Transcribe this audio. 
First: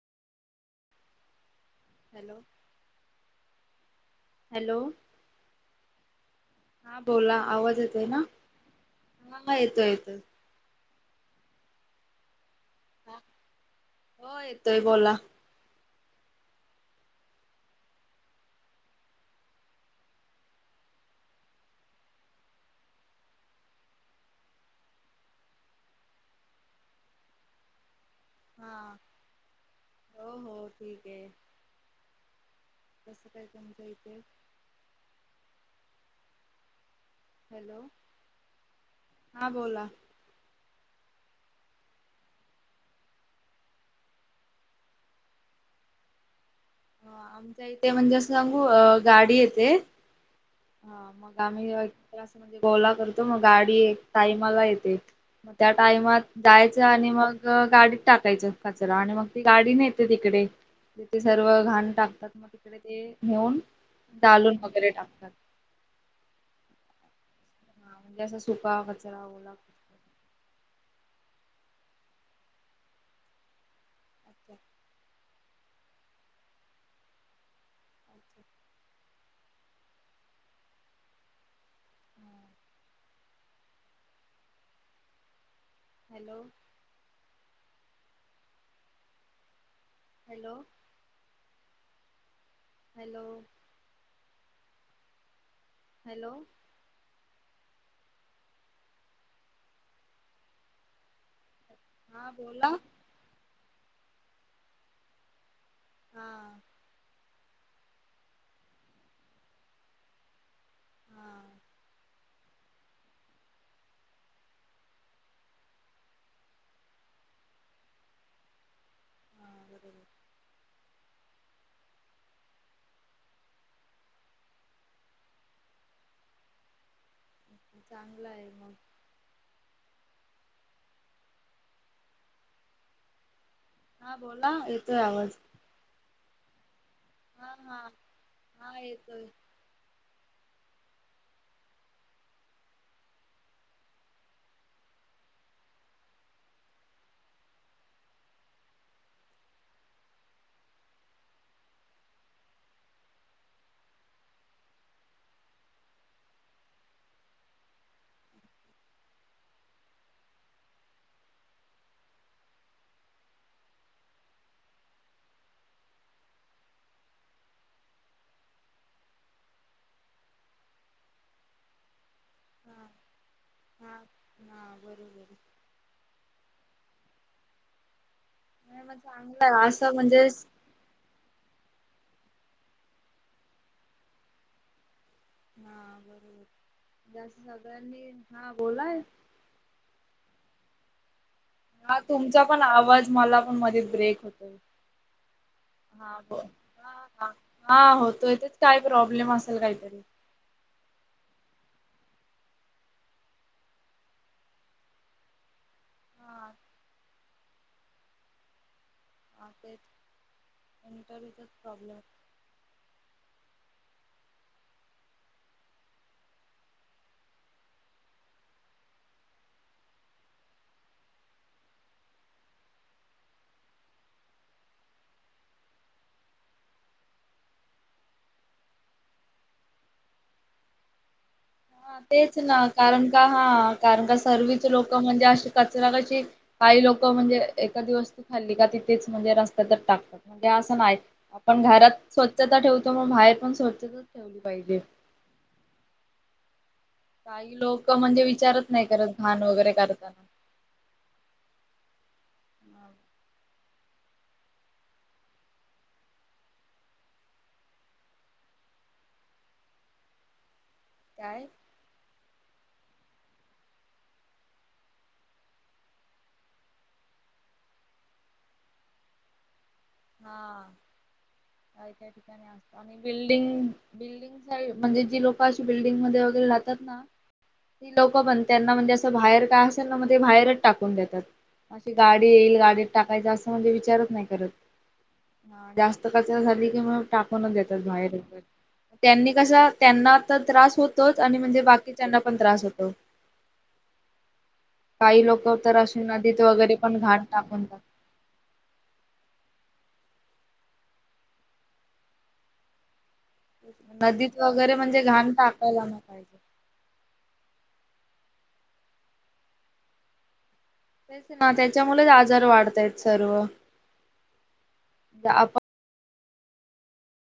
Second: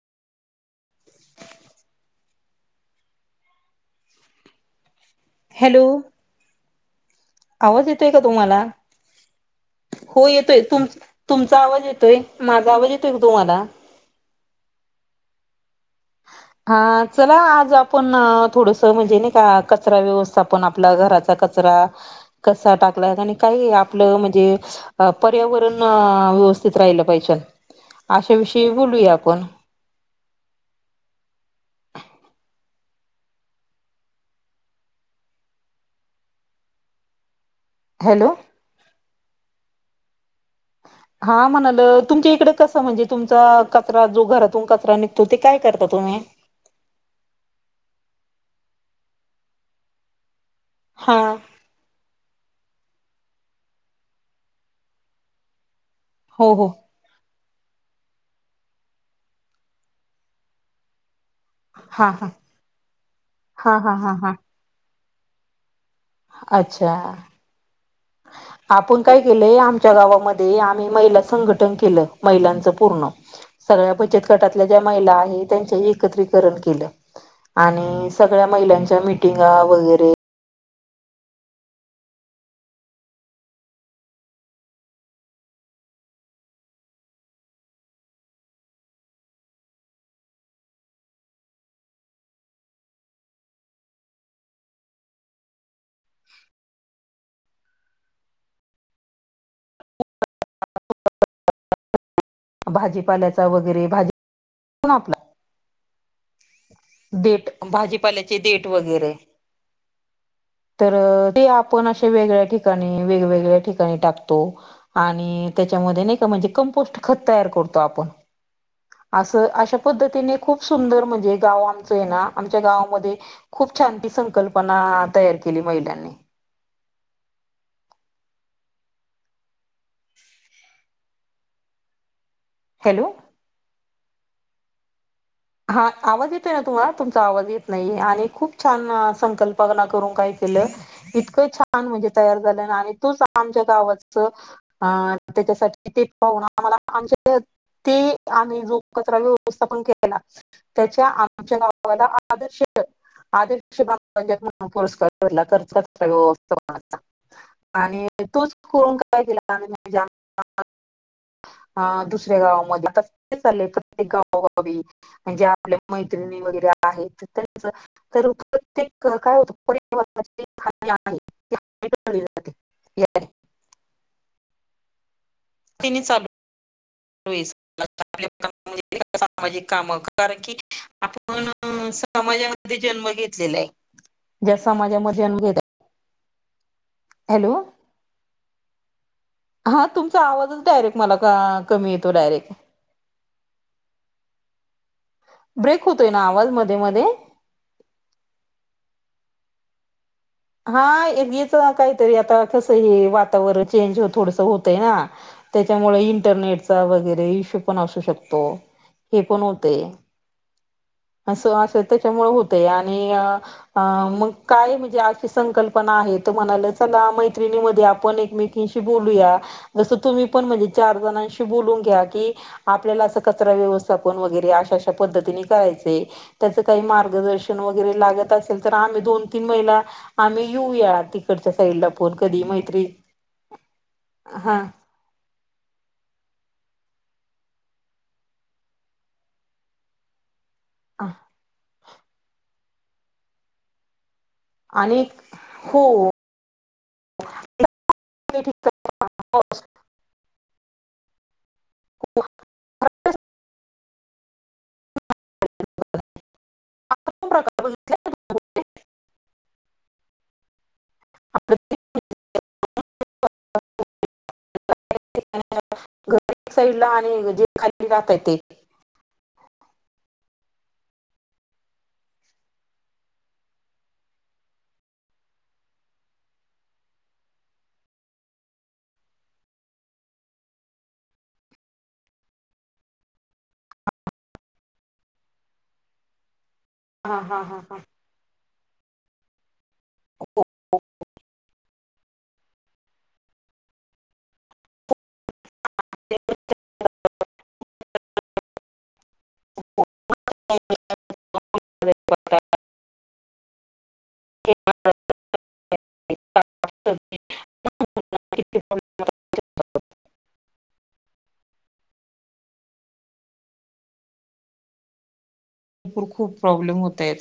Hello hello. Hello हा आवाज येतोय का तुम्हाला हा हा येतोय हो येतोय तुम तुमचा आवाज येतोय माझा आवाज येतोय तुम्हाला? हो येतोय बोला ह [unintelligible] हा चला आज आपण थोडस म्हणजे नाही का कचरा व्यवस्थापण आपल्या घराचा कचरा टा कसा आपल म्हणजे पर्यावरण थित राहिलं पाहिजे अशा विषयी हा बोलूया आपण हो हो ठीक हाय तसं काय समता हेते हॅलो हॅलो [unintelligible] हा बोला हा म्हणाल तुमच्या इकडे कसं म्हणजे तुमचा कचरा जो घरातून कचरा निघतो ते काय करतात तुम्ही आमच्या इथे म्हणजे असं सांगू अ गाडी येते हा हा मग आम्ही म्हणजे बोला करतो मग गाडी एक टाइमाला येते मग त्या टायमात हो हो जायचं आणि मग गाडीत टाकायचं कचरा आणि मग ती गाडी नाही येते तिकडे तिथे सर्व घाण हा हा टाकतात मग तिकडे ते घेऊन हा हा हा हा डालून वगैरे टाकतात अच्छा हा म्हणजे असा सुका आपण काय कचरा ओला केलंय आमच्या गावामध्ये आम्ही महिला संघटन केलं महिलांच पूर्ण सगळ्या बचत अच्छा गटातल्या ज्या महिला आहेत त्यांच एकत्रीकरण केलं आणि अच्छा सगळ्या महिलांच्या मिटिगा वगैरे हा. हॅलो हॅलो हॅलो [unintelligible] हॅलो ह [unintelligible] हा बोला भाजीपाल्याचा वगैरे भाजी ना आपला हा ट [unintelligible] भाजीपाल्याचे देट वगैरे तर हा ते आपण असे वेगळ्या ठिकाणी वेगवेगळ्या ठिकाणी टाकतो आणि त्याच्यामध्ये नाही का म्हणजे कंपोस्ट खत तयार करतो आपण असं हा अशा बरोबर पद्धतीने खूप सुंदर म्हणजे गाव आमच आहे ना आमच्या गावमध्ये खूप शांती संकल्पना तयार केली महिलांनी चांगलं आहे मग हॅलो हा बोला येतोय आवाज हा आवाज येतोय ना तुम्हाला तुमचा आवाज हा येत हा नाही आणि खूप हा छान येतोय संकल्पना करून काही इतकं छान म्हणज तयार झा त आमच्या गा पाून आम्हा आ ते आणि जो कचरा व्यवस्था पण त्याच्या आमच्या नावाला आदर्श आद म्ह पुरस्कार ख व्य आणि तोच करून काय केला हा दुसऱ्या गावामध्ये चा प्रत्येक गावा म्हणजे आपल्या मैत्रिणी वगैरे आहेत त्यांच तर प्रत्येक काय होत [unintelligible] ना बरोबर तिन सल नाही मग णजे चांगलं आहे सामाजिक काम असं म्हणजे कारण की आपण समाजामध्ये जन्म घेतलेला आहे ज्या समाजामध्ये जन्म घेत हा बरोबर जास हॅलो सगळ्यांनी हा बोलाय. हा तुमचा [unintelligible] कमी हा येतो तुमचा डायरेक्ट पण आवाज मला पण मध्ये ब्रेक होतोय ब्रेक होतोय हा ना ब आवाज मध्ये मध्ये हा होतो इथ काय प्रॉब्लेम असत [unintelligible] हा एकीच काहीतरी आता कस हे वातावरण चेंज थोडस होतय ना त्या त्यामुळे हा इंटरनेटचा वगैरे इशू पण असू शकतो. हे पण होते तेच [inaudible] इंटरव्ह्यूचाच असं असं प्रॉब्लेम त्याच्यामुळे होते आणि अ मग काय म्हणजे. संकल्पना आहे तुम्हाला चला मैत्रिणेमध्ये आपण एलन किंन सी बोलू या जस तुम्ही म्हणजे चार जणशी बून घ्या की आपल्या अस कचरा व्यवथान वगैरे अशाशा पद्धती कराय त्याच काही मार्गदर्शन वगैरे लागत असेल तर आम्ही दोन तीन महिला आम्ही येऊ या ति हा तेच ना कारण का हा कारण का हा सर्वीच लोक म्हणजे अशी कचरा कशी काही लोक म्हणजे एकादी दिवस् तू खाल्ली का तिथेच म्हणजे रस्त्या तर टाकतात. म्हणजे असं नाही आपण घरात स्वच्छता ठेवतो मग बाहेर पण स्वच्छता आणि हो. काही लोक म्हणजे विचारत नाही करत घाण वगैरे करताना [unintelligible] [unintelligible] काय? आपल्या [unintelligible] घर एक साईडला आणि जे खाली जहातय ते. हा, त्या ठिकाणी असतो आणि बिल्डिंग बिल्डिंग सा म्हणजे जी लोकं अशी बिल्डिंग मध्ये वगैरे लाहतात ना ती लोक पण त्यांना म्हणजे असं बाहेर काय असेल ना मग ते बाहेरच टाकून देतात. अशी गाडी येईल गाडीत टाकायच असं म्हणजे विचारत नाही करत ह जास्त कच झाली कि म हा हा टाकूनच हा हा. देतात बाहेर वगैरे त्यांनी कस त्यांना तर त्रास होतोच आणि म्हणजे बाकी त्यांना पण त्रास होतो [inaudible] काही लोक तर अशी नदीत वगैरे पण घाट टाकून [unintelligible] नदीत वगैरे म्हणजे घाण टाकायला ना पाहिजे [unintelligible] तेच ना त्याच्यामुळेच आजार वाढतायेत सर्व [inaudible] आपण तर खूप प्रॉब्लेम होत आहेत